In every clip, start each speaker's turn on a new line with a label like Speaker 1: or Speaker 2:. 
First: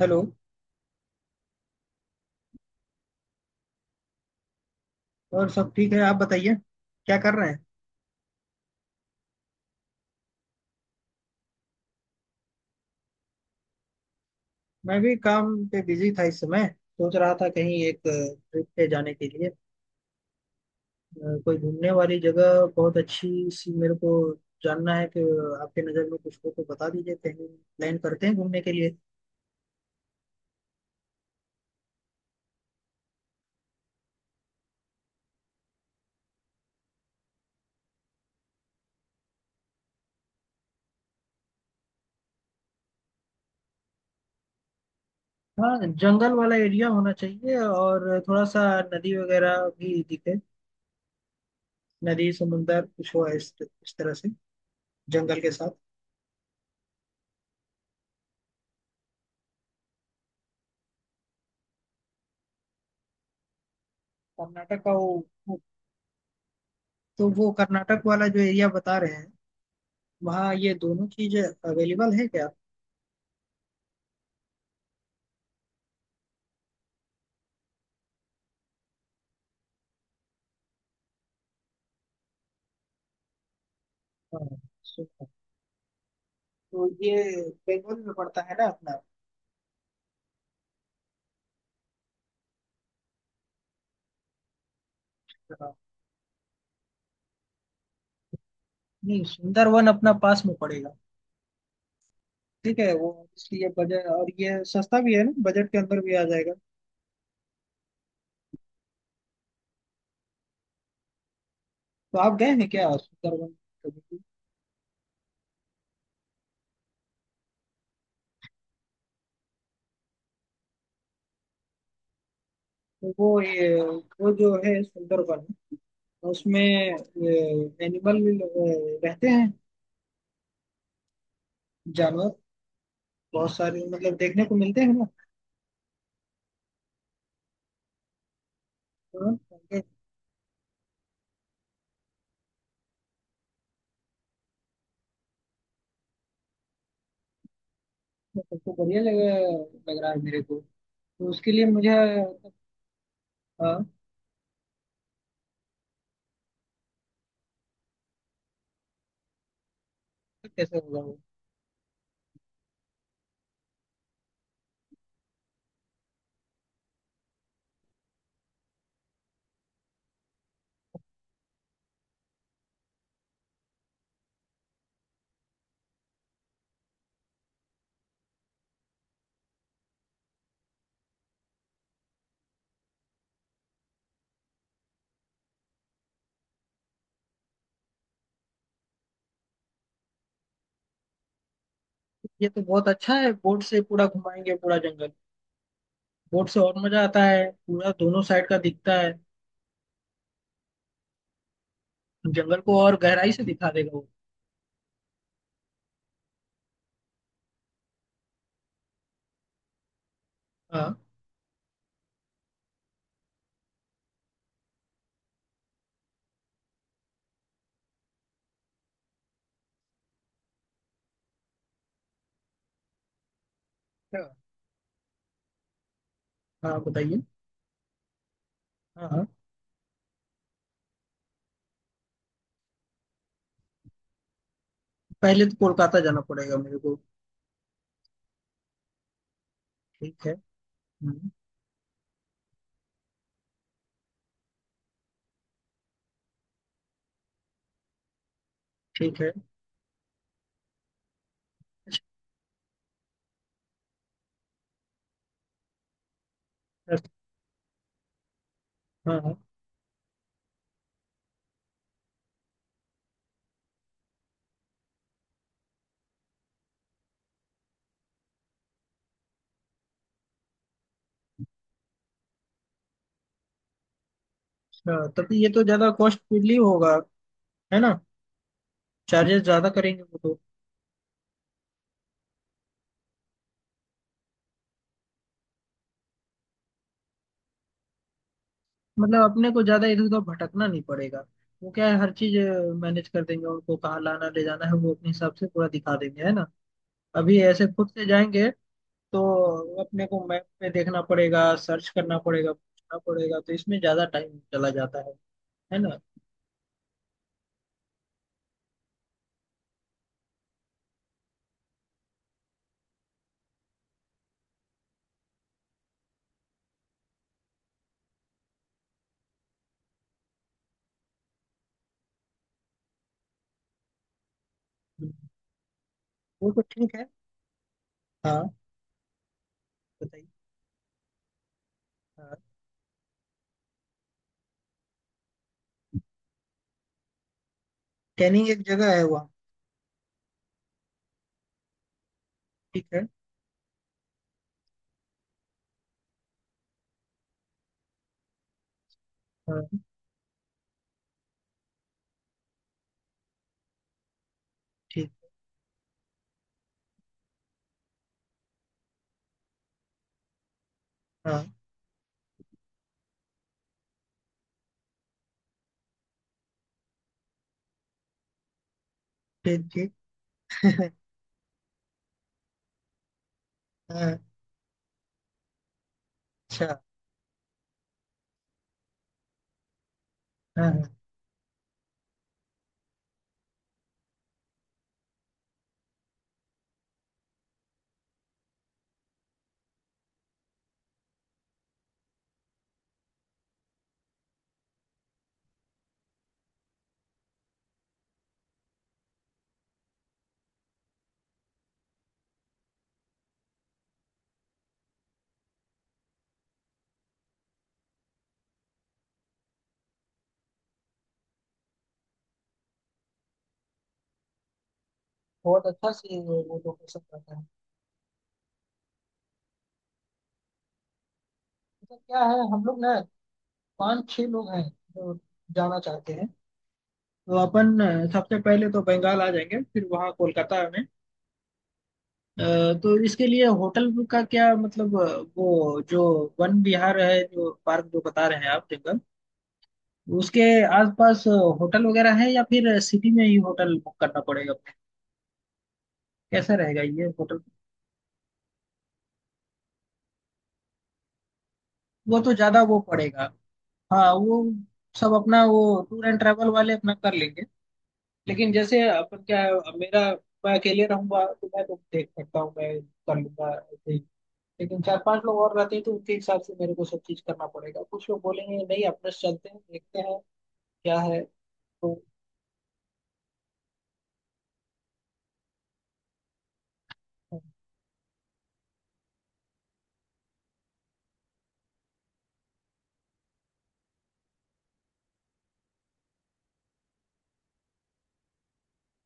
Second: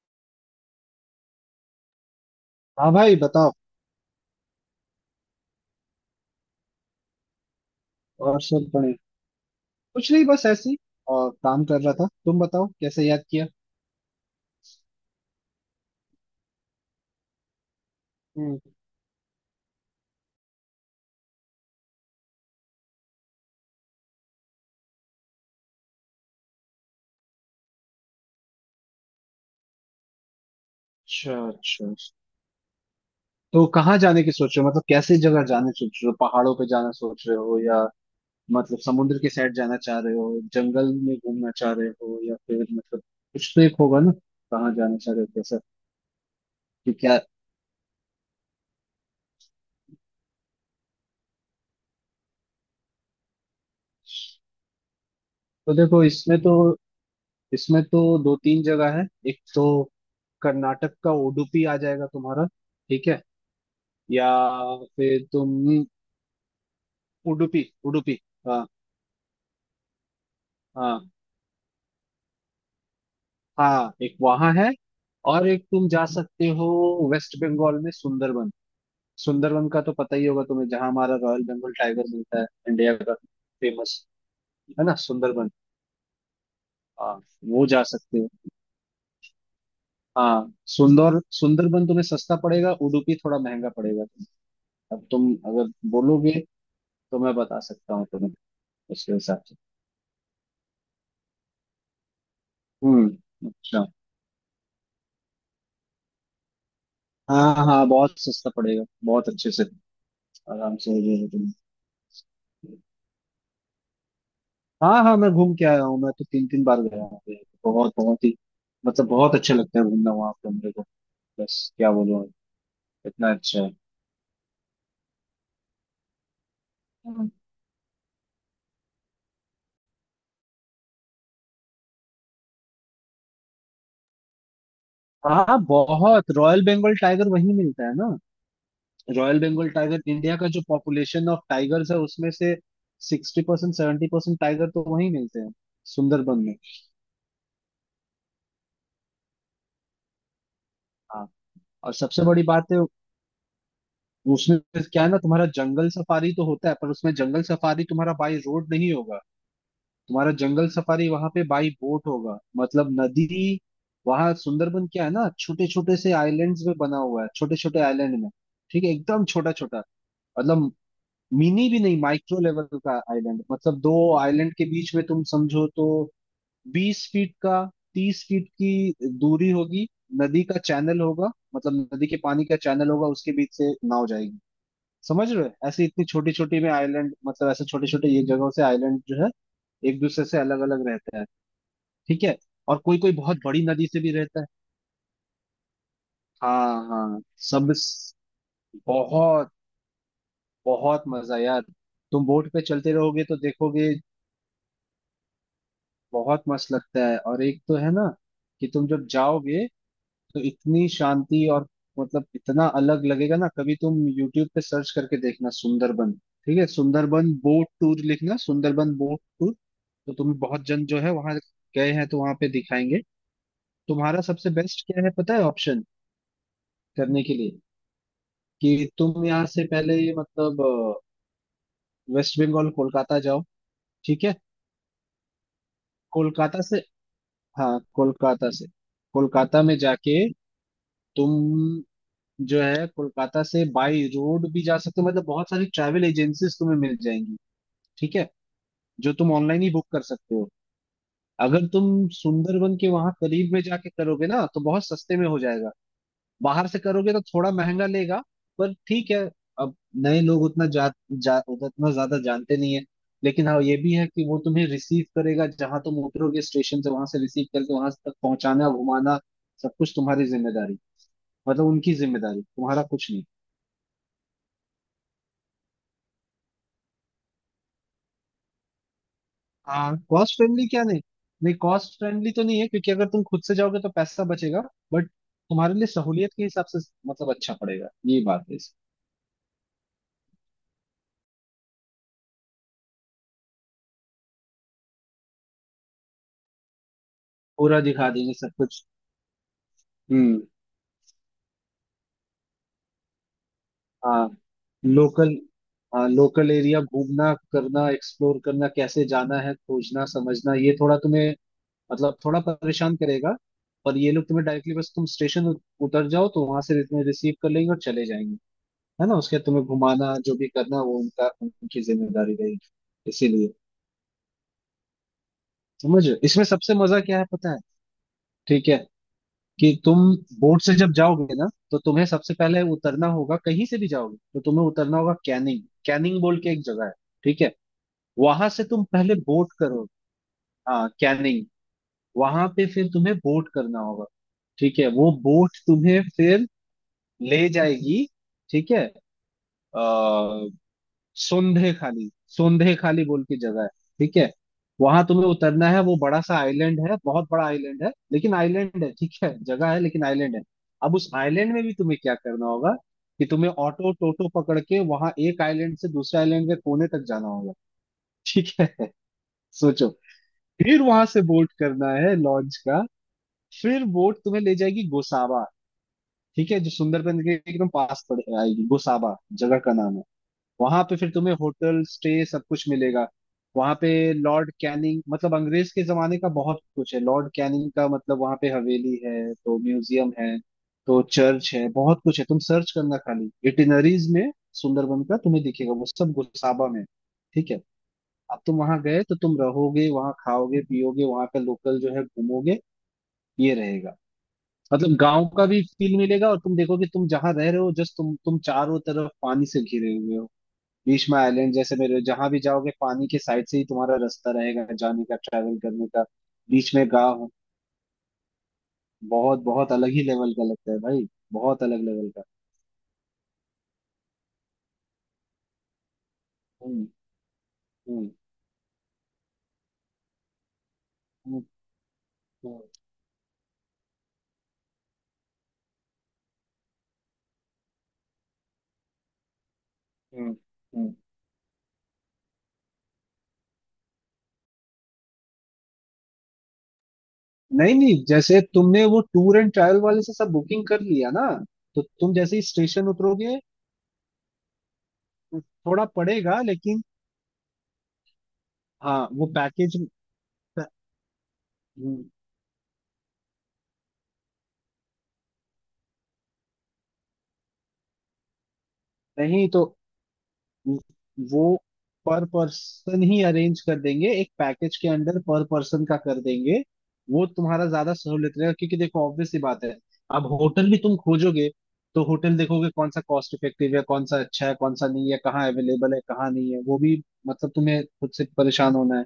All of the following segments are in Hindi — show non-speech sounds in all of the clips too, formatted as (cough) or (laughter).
Speaker 1: हेलो।
Speaker 2: हाँ भाई बताओ।
Speaker 1: और सब ठीक है? आप बताइए, क्या कर रहे हैं?
Speaker 2: और सब बढ़िया। कुछ नहीं बस ऐसे ही और काम कर रहा था, तुम बताओ कैसे याद किया।
Speaker 1: मैं भी काम पे बिजी था इस समय। सोच रहा था कहीं एक
Speaker 2: हम्म।
Speaker 1: ट्रिप पे जाने के लिए कोई घूमने वाली जगह बहुत अच्छी सी मेरे को जानना है कि आपके नज़र में कुछ हो तो बता दीजिए, कहीं प्लान करते हैं घूमने के लिए।
Speaker 2: अच्छा अच्छा, तो कहाँ जाने की सोच रहे हो, मतलब कैसे जगह जाने सोच रहे हो? पहाड़ों पे जाना सोच रहे हो या मतलब समुद्र के साइड जाना चाह रहे हो, जंगल में घूमना चाह रहे हो, या फिर मतलब कुछ तो एक होगा ना। कहाँ जाना चाह रहे हो, कैसा?
Speaker 1: हाँ, जंगल वाला एरिया
Speaker 2: कि
Speaker 1: होना
Speaker 2: क्या?
Speaker 1: चाहिए और थोड़ा सा नदी वगैरह भी दिखे। नदी समुंदर कुछ हो इस तरह से जंगल के साथ।
Speaker 2: तो देखो इसमें तो दो तीन जगह है। एक तो कर्नाटक का उडुपी आ जाएगा तुम्हारा, ठीक है, या
Speaker 1: कर्नाटक का वो
Speaker 2: फिर
Speaker 1: वो-
Speaker 2: तुम
Speaker 1: तो वो
Speaker 2: उडुपी
Speaker 1: कर्नाटक
Speaker 2: उडुपी
Speaker 1: वाला जो
Speaker 2: हाँ।
Speaker 1: एरिया बता रहे हैं, वहाँ ये दोनों
Speaker 2: हाँ,
Speaker 1: चीजें अवेलेबल है क्या?
Speaker 2: हाँ एक वहां है और एक तुम जा सकते हो, वेस्ट बंगाल में सुंदरबन। सुंदरबन का तो पता ही होगा तुम्हें, जहां हमारा रॉयल बंगाल टाइगर मिलता है इंडिया का फेमस,
Speaker 1: हाँ,
Speaker 2: है ना
Speaker 1: सुंदर
Speaker 2: सुंदरबन।
Speaker 1: तो
Speaker 2: हाँ
Speaker 1: ये
Speaker 2: वो जा
Speaker 1: बंगाल में
Speaker 2: सकते हो।
Speaker 1: पड़ता है ना अपना?
Speaker 2: हाँ सुंदर सुंदरबन तुम्हें सस्ता पड़ेगा, उडुपी थोड़ा महंगा पड़ेगा तुम्हें। अब तुम अगर
Speaker 1: हाँ,
Speaker 2: बोलोगे तो मैं बता सकता हूँ तुम्हें उसके
Speaker 1: नहीं
Speaker 2: हिसाब से।
Speaker 1: सुंदरवन अपना पास में पड़ेगा। ठीक है वो, इसलिए
Speaker 2: अच्छा।
Speaker 1: बजट और ये सस्ता भी है ना, बजट के अंदर भी आ जाएगा।
Speaker 2: हाँ हाँ बहुत सस्ता पड़ेगा, बहुत अच्छे से आराम से हो जाएगा तुम्हें।
Speaker 1: तो आप गए हैं क्या सुंदरवन कभी भी?
Speaker 2: हाँ हाँ मैं घूम के आया हूँ, मैं तो तीन तीन बार गया हूँ यहाँ पे। बहुत बहुत ही मतलब बहुत अच्छा लगता है घूमना वहाँ पे मेरे को, बस क्या बोलूँ
Speaker 1: तो
Speaker 2: इतना
Speaker 1: वो
Speaker 2: अच्छा
Speaker 1: ये
Speaker 2: है।
Speaker 1: वो जो है सुंदरवन उसमें
Speaker 2: हम्म।
Speaker 1: एनिमल रहते हैं, जानवर बहुत सारे मतलब देखने को मिलते हैं ना?
Speaker 2: हाँ बहुत, रॉयल बंगाल टाइगर वहीं मिलता है ना।
Speaker 1: हाँ,
Speaker 2: रॉयल बंगाल
Speaker 1: तो
Speaker 2: टाइगर इंडिया का जो पॉपुलेशन ऑफ टाइगर्स है उसमें से 60% 70% टाइगर तो वहीं मिलते हैं सुंदरबन में।
Speaker 1: सबको बढ़िया लग लग रहा है मेरे को।
Speaker 2: हाँ
Speaker 1: तो उसके लिए मुझे
Speaker 2: और सबसे बड़ी बात है उसमें क्या है ना, तुम्हारा जंगल सफारी तो होता है पर उसमें जंगल सफारी तुम्हारा बाई रोड नहीं होगा, तुम्हारा जंगल
Speaker 1: कैसे होगा
Speaker 2: सफारी
Speaker 1: वो?
Speaker 2: वहां पे बाई बोट होगा, मतलब नदी। वहां सुंदरबन क्या है ना, छोटे छोटे से आइलैंड्स में बना हुआ है, छोटे छोटे आइलैंड में। ठीक है, एकदम छोटा छोटा, मतलब मिनी भी नहीं माइक्रो लेवल का आइलैंड, मतलब दो आइलैंड के बीच में तुम समझो तो 20 फीट का 30 फीट की दूरी होगी, नदी का चैनल होगा, मतलब नदी के पानी का चैनल होगा, उसके बीच से नाव जाएगी। समझ रहे हो, ऐसे इतनी छोटी छोटी में आइलैंड मतलब ऐसे छोटे छोटे ये जगहों से आइलैंड जो है एक दूसरे से अलग अलग रहते हैं। ठीक है।
Speaker 1: ये तो
Speaker 2: और
Speaker 1: बहुत
Speaker 2: कोई कोई
Speaker 1: अच्छा है,
Speaker 2: बहुत
Speaker 1: बोट
Speaker 2: बड़ी
Speaker 1: से
Speaker 2: नदी से
Speaker 1: पूरा
Speaker 2: भी रहता है।
Speaker 1: घुमाएंगे पूरा जंगल। बोट से और
Speaker 2: हाँ
Speaker 1: मजा
Speaker 2: हाँ
Speaker 1: आता है,
Speaker 2: सब,
Speaker 1: पूरा दोनों साइड का दिखता है।
Speaker 2: बहुत बहुत मजा यार, तुम बोट
Speaker 1: जंगल
Speaker 2: पे
Speaker 1: को
Speaker 2: चलते
Speaker 1: और
Speaker 2: रहोगे
Speaker 1: गहराई
Speaker 2: तो
Speaker 1: से दिखा देगा
Speaker 2: देखोगे
Speaker 1: वो।
Speaker 2: बहुत मस्त लगता है। और एक तो है ना कि तुम जब जाओगे तो इतनी
Speaker 1: हाँ।
Speaker 2: शांति और मतलब इतना अलग लगेगा ना। कभी तुम यूट्यूब पे सर्च करके देखना सुंदरबन, ठीक है, सुंदरबन बोट टूर लिखना, सुंदरबन बोट टूर। तो तुम्हें बहुत जन जो है वहां गए हैं तो वहां पे दिखाएंगे। तुम्हारा
Speaker 1: क्या?
Speaker 2: सबसे बेस्ट क्या है पता है ऑप्शन
Speaker 1: हाँ बताइए।
Speaker 2: करने के लिए कि
Speaker 1: हाँ
Speaker 2: तुम
Speaker 1: हाँ।
Speaker 2: यहाँ से पहले मतलब वेस्ट बंगाल कोलकाता जाओ, ठीक है।
Speaker 1: पहले तो कोलकाता जाना पड़ेगा
Speaker 2: कोलकाता से,
Speaker 1: मेरे को।
Speaker 2: हाँ कोलकाता से, कोलकाता में जाके
Speaker 1: ठीक है। हम्म।
Speaker 2: तुम जो है कोलकाता से बाई रोड भी जा सकते हो, मतलब बहुत सारी ट्रैवल एजेंसीज तुम्हें मिल जाएंगी, ठीक है, जो
Speaker 1: ठीक
Speaker 2: तुम
Speaker 1: है।
Speaker 2: ऑनलाइन ही बुक कर सकते हो। अगर तुम सुंदरबन के वहां करीब में जाके करोगे ना तो बहुत सस्ते में हो जाएगा, बाहर से
Speaker 1: अच्छा।
Speaker 2: करोगे तो थोड़ा महंगा लेगा, पर ठीक है।
Speaker 1: हाँ हाँ।
Speaker 2: अब नए लोग उतना जा उतना ज्यादा जानते नहीं है, लेकिन हाँ ये भी है कि वो तुम्हें रिसीव करेगा, जहां तुम उतरोगे स्टेशन से वहां से रिसीव करके वहां तक पहुंचाना, घुमाना, सब कुछ तुम्हारी जिम्मेदारी, मतलब उनकी जिम्मेदारी, तुम्हारा कुछ नहीं।
Speaker 1: अच्छा, तभी ये तो ज्यादा कॉस्टली होगा, है ना? चार्जेस ज्यादा
Speaker 2: हाँ
Speaker 1: करेंगे वो
Speaker 2: कॉस्ट
Speaker 1: तो।
Speaker 2: फ्रेंडली क्या, नहीं नहीं कॉस्ट फ्रेंडली तो नहीं है, क्योंकि अगर तुम खुद से जाओगे तो पैसा बचेगा, बट तुम्हारे लिए सहूलियत के हिसाब से मतलब अच्छा पड़ेगा, ये बात है इसकी।
Speaker 1: मतलब अपने को ज्यादा इधर उधर भटकना नहीं पड़ेगा। वो क्या है, हर चीज मैनेज कर देंगे, उनको कहाँ लाना ले जाना है वो अपने हिसाब से पूरा दिखा देंगे, है ना? अभी ऐसे
Speaker 2: पूरा
Speaker 1: खुद से
Speaker 2: दिखा देंगे
Speaker 1: जाएंगे
Speaker 2: सब कुछ।
Speaker 1: तो अपने को
Speaker 2: हम्म
Speaker 1: मैप पे देखना पड़ेगा, सर्च करना पड़ेगा, पूछना पड़ेगा, तो इसमें ज्यादा
Speaker 2: हाँ
Speaker 1: टाइम चला जाता है
Speaker 2: लोकल,
Speaker 1: है ना?
Speaker 2: हाँ लोकल एरिया घूमना करना एक्सप्लोर करना कैसे जाना है खोजना समझना, ये थोड़ा तुम्हें मतलब थोड़ा परेशान करेगा, पर ये लोग तुम्हें डायरेक्टली बस तुम स्टेशन उतर जाओ तो वहां से तुम्हें रिसीव कर लेंगे और चले जाएंगे, है ना। उसके बाद तुम्हें घुमाना जो भी करना वो उनका, उनकी जिम्मेदारी रहेगी इसीलिए। समझ रहे हो? इसमें
Speaker 1: वो तो
Speaker 2: सबसे
Speaker 1: ठीक
Speaker 2: मजा
Speaker 1: है।
Speaker 2: क्या है पता है।
Speaker 1: हाँ
Speaker 2: ठीक है कि तुम
Speaker 1: बताइए।
Speaker 2: बोट से जब जाओगे ना तो तुम्हें सबसे
Speaker 1: हाँ।
Speaker 2: पहले उतरना होगा, कहीं से भी जाओगे तो तुम्हें उतरना होगा कैनिंग, कैनिंग बोल के एक जगह है, ठीक है।
Speaker 1: कैनिंग
Speaker 2: वहां
Speaker 1: एक
Speaker 2: से तुम
Speaker 1: जगह है
Speaker 2: पहले
Speaker 1: वहाँ?
Speaker 2: बोट करो, हाँ कैनिंग, वहां पे
Speaker 1: ठीक
Speaker 2: फिर
Speaker 1: है।
Speaker 2: तुम्हें बोट करना होगा, ठीक है। वो बोट तुम्हें फिर ले जाएगी, ठीक है,
Speaker 1: हाँ।
Speaker 2: अ सोंधे खाली, सोंधे खाली बोल के जगह है, ठीक है। वहां
Speaker 1: ठीक।
Speaker 2: तुम्हें उतरना है, वो बड़ा सा आइलैंड है, बहुत बड़ा आइलैंड है, लेकिन आइलैंड है, ठीक है। जगह है लेकिन आइलैंड है। अब उस आइलैंड
Speaker 1: हाँ।
Speaker 2: में भी तुम्हें क्या करना होगा कि तुम्हें ऑटो टोटो पकड़ के वहां एक आइलैंड से दूसरे आइलैंड के कोने तक जाना होगा, ठीक है। (laughs)
Speaker 1: ठीक
Speaker 2: सोचो,
Speaker 1: ठीक।
Speaker 2: फिर
Speaker 1: (laughs)
Speaker 2: वहां से बोट करना है लॉन्च का, फिर
Speaker 1: हाँ।
Speaker 2: बोट तुम्हें ले जाएगी गोसावा, ठीक है, जो
Speaker 1: अच्छा।
Speaker 2: सुंदरबन के एकदम पास पड़ आएगी गोसावा, जगह का नाम है।
Speaker 1: हाँ
Speaker 2: वहां
Speaker 1: हाँ।
Speaker 2: पे फिर तुम्हें होटल स्टे सब कुछ मिलेगा। वहां पे लॉर्ड कैनिंग, मतलब अंग्रेज के जमाने का बहुत कुछ है, लॉर्ड कैनिंग का मतलब वहां पे हवेली है तो, म्यूजियम है तो, चर्च है, बहुत कुछ है। तुम सर्च करना खाली इटिनरीज में सुंदरबन का, तुम्हें दिखेगा वो सब गोसाबा में है। ठीक है। अब तुम वहां गए तो तुम रहोगे वहां, खाओगे पियोगे, वहां का लोकल जो है घूमोगे, ये रहेगा, मतलब गांव का भी फील मिलेगा। और तुम देखोगे तुम जहां रह रहे हो जस्ट तुम चारों तरफ पानी से घिरे हुए हो, बीच में आइलैंड जैसे मेरे जहां भी जाओगे पानी के साइड से ही तुम्हारा रास्ता रहेगा जाने का ट्रैवल
Speaker 1: बहुत
Speaker 2: करने
Speaker 1: अच्छा
Speaker 2: का,
Speaker 1: सी वो
Speaker 2: बीच में
Speaker 1: लोकेशन
Speaker 2: गाँव है।
Speaker 1: रहता है।
Speaker 2: बहुत बहुत अलग ही लेवल का लगता है भाई, बहुत अलग
Speaker 1: तो
Speaker 2: लेवल
Speaker 1: क्या
Speaker 2: का।
Speaker 1: है, हम लोग ना पाँच छह लोग हैं जो जाना चाहते हैं।
Speaker 2: हम्म
Speaker 1: तो अपन
Speaker 2: हम्म
Speaker 1: सबसे पहले तो बंगाल आ जाएंगे फिर वहाँ कोलकाता में
Speaker 2: हम्म
Speaker 1: अ,
Speaker 2: हम्म
Speaker 1: तो इसके लिए होटल का क्या मतलब वो जो वन विहार है जो पार्क जो बता रहे हैं आप जंगल
Speaker 2: हम्म
Speaker 1: उसके
Speaker 2: हम्म।
Speaker 1: आसपास होटल वगैरह है या फिर सिटी में ही होटल बुक करना पड़ेगा? कैसा रहेगा ये होटल?
Speaker 2: नहीं नहीं, जैसे तुमने वो टूर एंड ट्रैवल वाले से सब बुकिंग कर लिया ना, तो तुम
Speaker 1: वो तो
Speaker 2: जैसे ही
Speaker 1: ज्यादा वो
Speaker 2: स्टेशन
Speaker 1: पड़ेगा।
Speaker 2: उतरोगे,
Speaker 1: हाँ वो सब अपना वो
Speaker 2: थोड़ा
Speaker 1: टूर एंड
Speaker 2: पड़ेगा
Speaker 1: ट्रैवल वाले
Speaker 2: लेकिन,
Speaker 1: अपना कर लेंगे। लेकिन जैसे
Speaker 2: हाँ
Speaker 1: अपन
Speaker 2: वो
Speaker 1: क्या है,
Speaker 2: पैकेज,
Speaker 1: मेरा मैं अकेले रहूंगा तो मैं तो देख सकता हूँ, मैं कर लूंगा। लेकिन चार पांच लोग और रहते हैं तो उनके हिसाब से मेरे को सब चीज करना पड़ेगा, कुछ लोग बोलेंगे नहीं अपने से चलते
Speaker 2: नहीं
Speaker 1: हैं
Speaker 2: तो
Speaker 1: देखते हैं क्या है।
Speaker 2: वो
Speaker 1: तो
Speaker 2: पर पर्सन ही अरेंज कर देंगे, एक पैकेज के अंडर पर पर्सन का कर देंगे। वो तुम्हारा ज्यादा सहूलियत रहेगा, क्योंकि देखो ऑब्वियस सी बात है अब होटल भी तुम खोजोगे तो होटल देखोगे कौन सा कॉस्ट इफेक्टिव है, कौन सा अच्छा है, कौन सा नहीं है, कहाँ अवेलेबल है, कहाँ नहीं है, वो भी मतलब तुम्हें खुद से परेशान होना है।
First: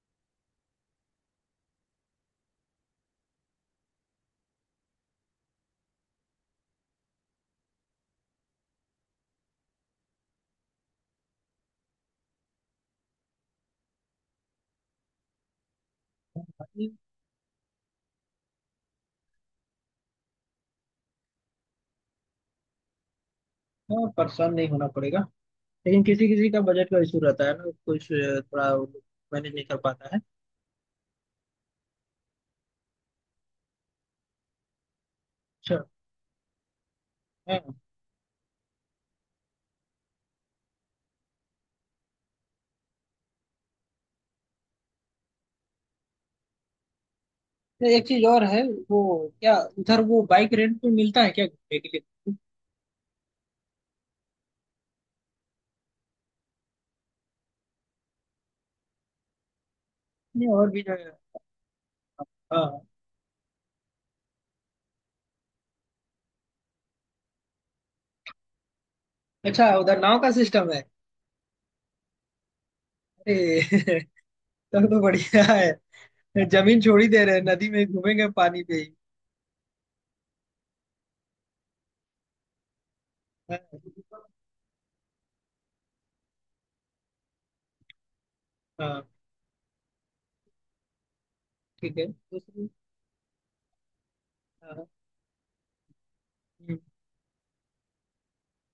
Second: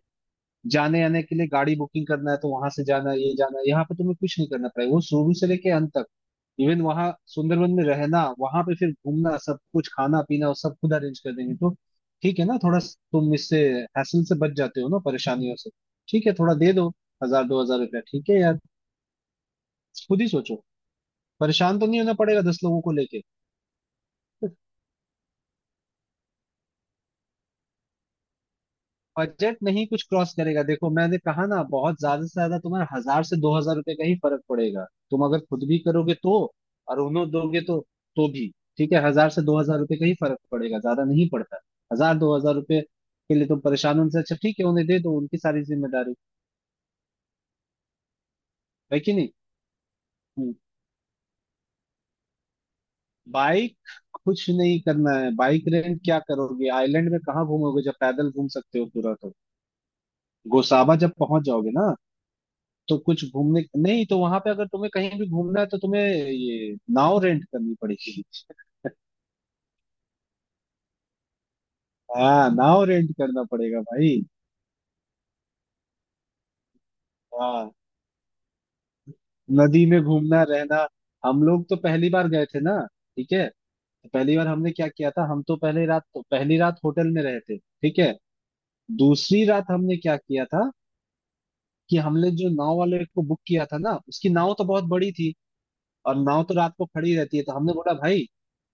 Speaker 2: जाने आने के लिए गाड़ी बुकिंग करना है तो वहां से जाना, ये जाना, यहाँ पे तुम्हें कुछ नहीं करना पड़ेगा, वो शुरू से लेके अंत तक, इवन वहां सुंदरबन में रहना, वहां पे फिर घूमना, सब कुछ खाना पीना वो सब खुद अरेंज कर देंगे। तो ठीक है ना, थोड़ा तुम इससे हैसल से बच जाते हो ना, परेशानियों से। ठीक है, थोड़ा दे दो हजार रुपया, ठीक है यार, खुद ही सोचो, परेशान तो नहीं होना पड़ेगा 10 लोगों को लेके।
Speaker 1: हाँ, परेशान नहीं होना पड़ेगा। लेकिन किसी किसी का बजट का इशू रहता है ना, कुछ थोड़ा मैनेज
Speaker 2: बजट
Speaker 1: नहीं कर
Speaker 2: नहीं कुछ
Speaker 1: पाता है।
Speaker 2: क्रॉस करेगा, देखो मैंने कहा ना बहुत ज्यादा से ज्यादा तुम्हारा हजार से दो हजार रुपए का ही फर्क पड़ेगा। तुम अगर खुद भी
Speaker 1: अच्छा।
Speaker 2: करोगे तो और उन्हों
Speaker 1: हाँ।
Speaker 2: दोगे तो भी ठीक है, हजार से दो हजार रुपए का ही फर्क पड़ेगा, ज्यादा नहीं पड़ता। हजार दो हजार रुपए के लिए तुम परेशान हो, उनसे अच्छा ठीक है उन्हें दे दो, उनकी सारी जिम्मेदारी
Speaker 1: तो एक चीज और है
Speaker 2: है
Speaker 1: वो,
Speaker 2: कि नहीं।
Speaker 1: क्या उधर वो बाइक
Speaker 2: हम्म।
Speaker 1: रेंट पे मिलता है क्या घूमने के लिए?
Speaker 2: बाइक, कुछ नहीं करना है, बाइक रेंट क्या करोगे आइलैंड में, कहाँ घूमोगे जब पैदल घूम सकते हो पूरा तो।
Speaker 1: नहीं और भी
Speaker 2: गोसाबा
Speaker 1: जगह
Speaker 2: जब
Speaker 1: है।
Speaker 2: पहुंच जाओगे ना
Speaker 1: हाँ।
Speaker 2: तो कुछ घूमने नहीं, तो वहां पे अगर तुम्हें कहीं भी घूमना है तो तुम्हें ये नाव रेंट करनी पड़ेगी।
Speaker 1: अच्छा, उधर नाव का सिस्टम है?
Speaker 2: हाँ नाव रेंट करना
Speaker 1: अरे
Speaker 2: पड़ेगा भाई।
Speaker 1: (laughs) तब तो बढ़िया है, जमीन छोड़ ही दे रहे हैं, नदी
Speaker 2: हाँ
Speaker 1: में ही घूमेंगे पानी पे ही।
Speaker 2: नदी में घूमना रहना। हम लोग तो पहली बार गए थे ना, ठीक है,
Speaker 1: हाँ
Speaker 2: तो पहली बार हमने क्या किया था, हम तो पहली रात, तो पहली रात होटल में रहे थे, ठीक है।
Speaker 1: हाँ।
Speaker 2: दूसरी रात हमने क्या किया था कि
Speaker 1: ठीक है।
Speaker 2: हमने जो
Speaker 1: उसमें
Speaker 2: नाव वाले को बुक किया था ना उसकी नाव तो बहुत
Speaker 1: हाँ।
Speaker 2: बड़ी थी, और नाव तो रात
Speaker 1: हम्म।
Speaker 2: को खड़ी रहती है, तो हमने बोला भाई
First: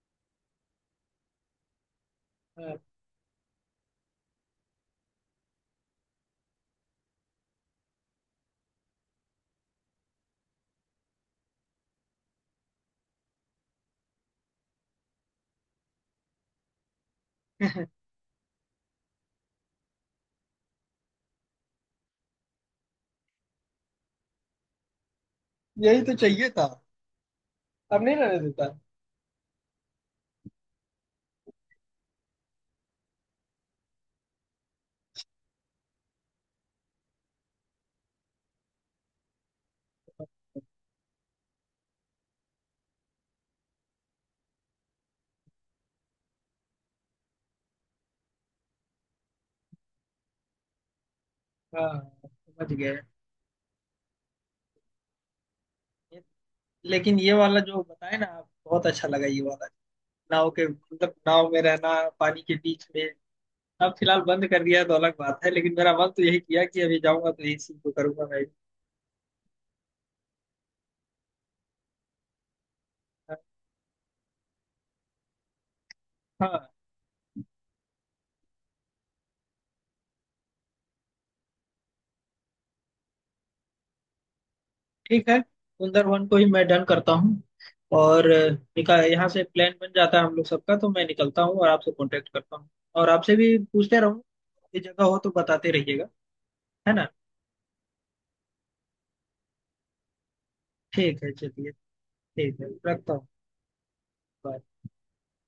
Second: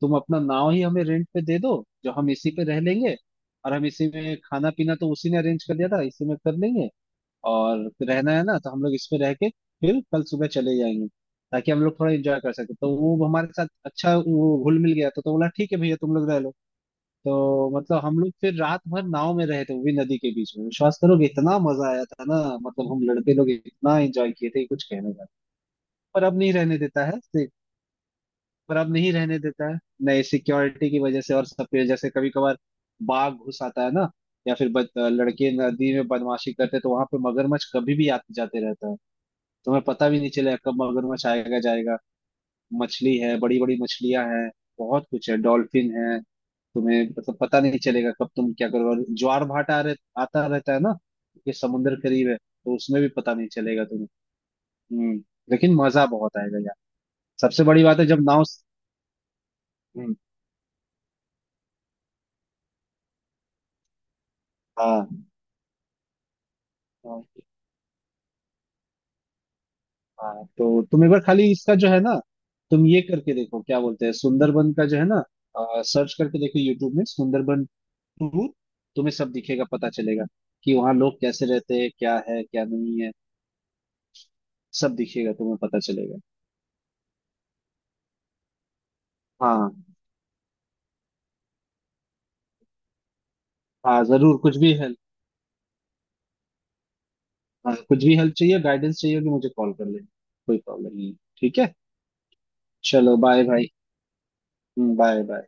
Speaker 2: तुम अपना नाव ही हमें रेंट पे दे दो, जो हम इसी पे
Speaker 1: हाँ।
Speaker 2: रह लेंगे, और हम इसी में खाना पीना तो उसी ने अरेंज कर दिया था, इसी में कर लेंगे। और रहना है ना, तो हम लोग इस पे रह के फिर कल सुबह चले जाएंगे, ताकि हम लोग थोड़ा एंजॉय कर सके, तो वो हमारे साथ अच्छा वो घुल मिल गया तो बोला ठीक है भैया तुम लोग रह लो। तो मतलब हम लोग फिर रात भर नाव में रहे थे, वो भी नदी के बीच में, विश्वास करोगे इतना मजा आया था ना, मतलब हम लड़के लोग इतना एंजॉय किए थे कि कुछ कहने का।
Speaker 1: यही तो
Speaker 2: पर अब
Speaker 1: चाहिए
Speaker 2: नहीं
Speaker 1: था।
Speaker 2: रहने देता है तो,
Speaker 1: अब नहीं रहने देता।
Speaker 2: पर अब नहीं रहने देता है। नहीं, सिक्योरिटी की वजह से, और सब पे जैसे कभी कभार बाघ घुस आता है ना, या फिर लड़के नदी में बदमाशी करते हैं, तो वहां पे मगरमच्छ कभी भी आते जाते रहता है, तुम्हें पता भी नहीं चलेगा कब मगरमच्छ आएगा जाएगा। मछली है, बड़ी बड़ी मछलियां हैं, बहुत कुछ है, डॉल्फिन है, तुम्हें मतलब पता नहीं चलेगा कब तुम क्या करोगे। और ज्वार भाटा आता रहता है ना, कि समुंदर
Speaker 1: हाँ,
Speaker 2: करीब है,
Speaker 1: समझ
Speaker 2: तो
Speaker 1: गए।
Speaker 2: उसमें भी पता नहीं चलेगा तुम्हें। हम्म। लेकिन मजा बहुत आएगा यार।
Speaker 1: लेकिन ये वाला
Speaker 2: सबसे
Speaker 1: जो
Speaker 2: बड़ी बात है
Speaker 1: बताए
Speaker 2: जब
Speaker 1: ना
Speaker 2: नाव।
Speaker 1: आप, बहुत अच्छा लगा ये वाला।
Speaker 2: हम्म।
Speaker 1: नाव के मतलब नाव में रहना पानी के बीच में। अब फिलहाल बंद कर दिया है तो अलग
Speaker 2: हाँ।
Speaker 1: बात है, लेकिन मेरा मन तो यही किया कि अभी जाऊंगा तो
Speaker 2: हाँ,
Speaker 1: यही सीन को करूंगा मैं।
Speaker 2: हाँ तो तुम एक बार खाली इसका जो है ना, तुम ये करके देखो, क्या बोलते हैं सुंदरबन का जो है ना, सर्च करके देखो
Speaker 1: हाँ
Speaker 2: यूट्यूब में सुंदरबन टूर, तुम्हें सब दिखेगा पता चलेगा, कि वहाँ लोग कैसे रहते हैं, क्या है क्या नहीं है, सब
Speaker 1: ठीक
Speaker 2: दिखेगा
Speaker 1: है।
Speaker 2: तुम्हें पता
Speaker 1: कुंदर
Speaker 2: चलेगा।
Speaker 1: वन को ही मैं डन करता हूँ। और निकाल यहाँ से प्लान
Speaker 2: हाँ,
Speaker 1: बन जाता है हम लोग सबका, तो मैं निकलता हूँ और आपसे कांटेक्ट करता हूँ। और आपसे भी पूछते
Speaker 2: हाँ
Speaker 1: रहूँ,
Speaker 2: जरूर कुछ भी
Speaker 1: ये
Speaker 2: हेल्प।
Speaker 1: जगह हो तो बताते रहिएगा, है ना?
Speaker 2: हाँ कुछ भी हेल्प चाहिए, गाइडेंस चाहिए होगी, मुझे कॉल कर लेना, कोई प्रॉब्लम नहीं है।
Speaker 1: ठीक है
Speaker 2: ठीक
Speaker 1: चलिए।
Speaker 2: है
Speaker 1: ठीक है, रखता
Speaker 2: चलो
Speaker 1: हूँ।
Speaker 2: बाय भाई।
Speaker 1: Bye.
Speaker 2: Bye bye.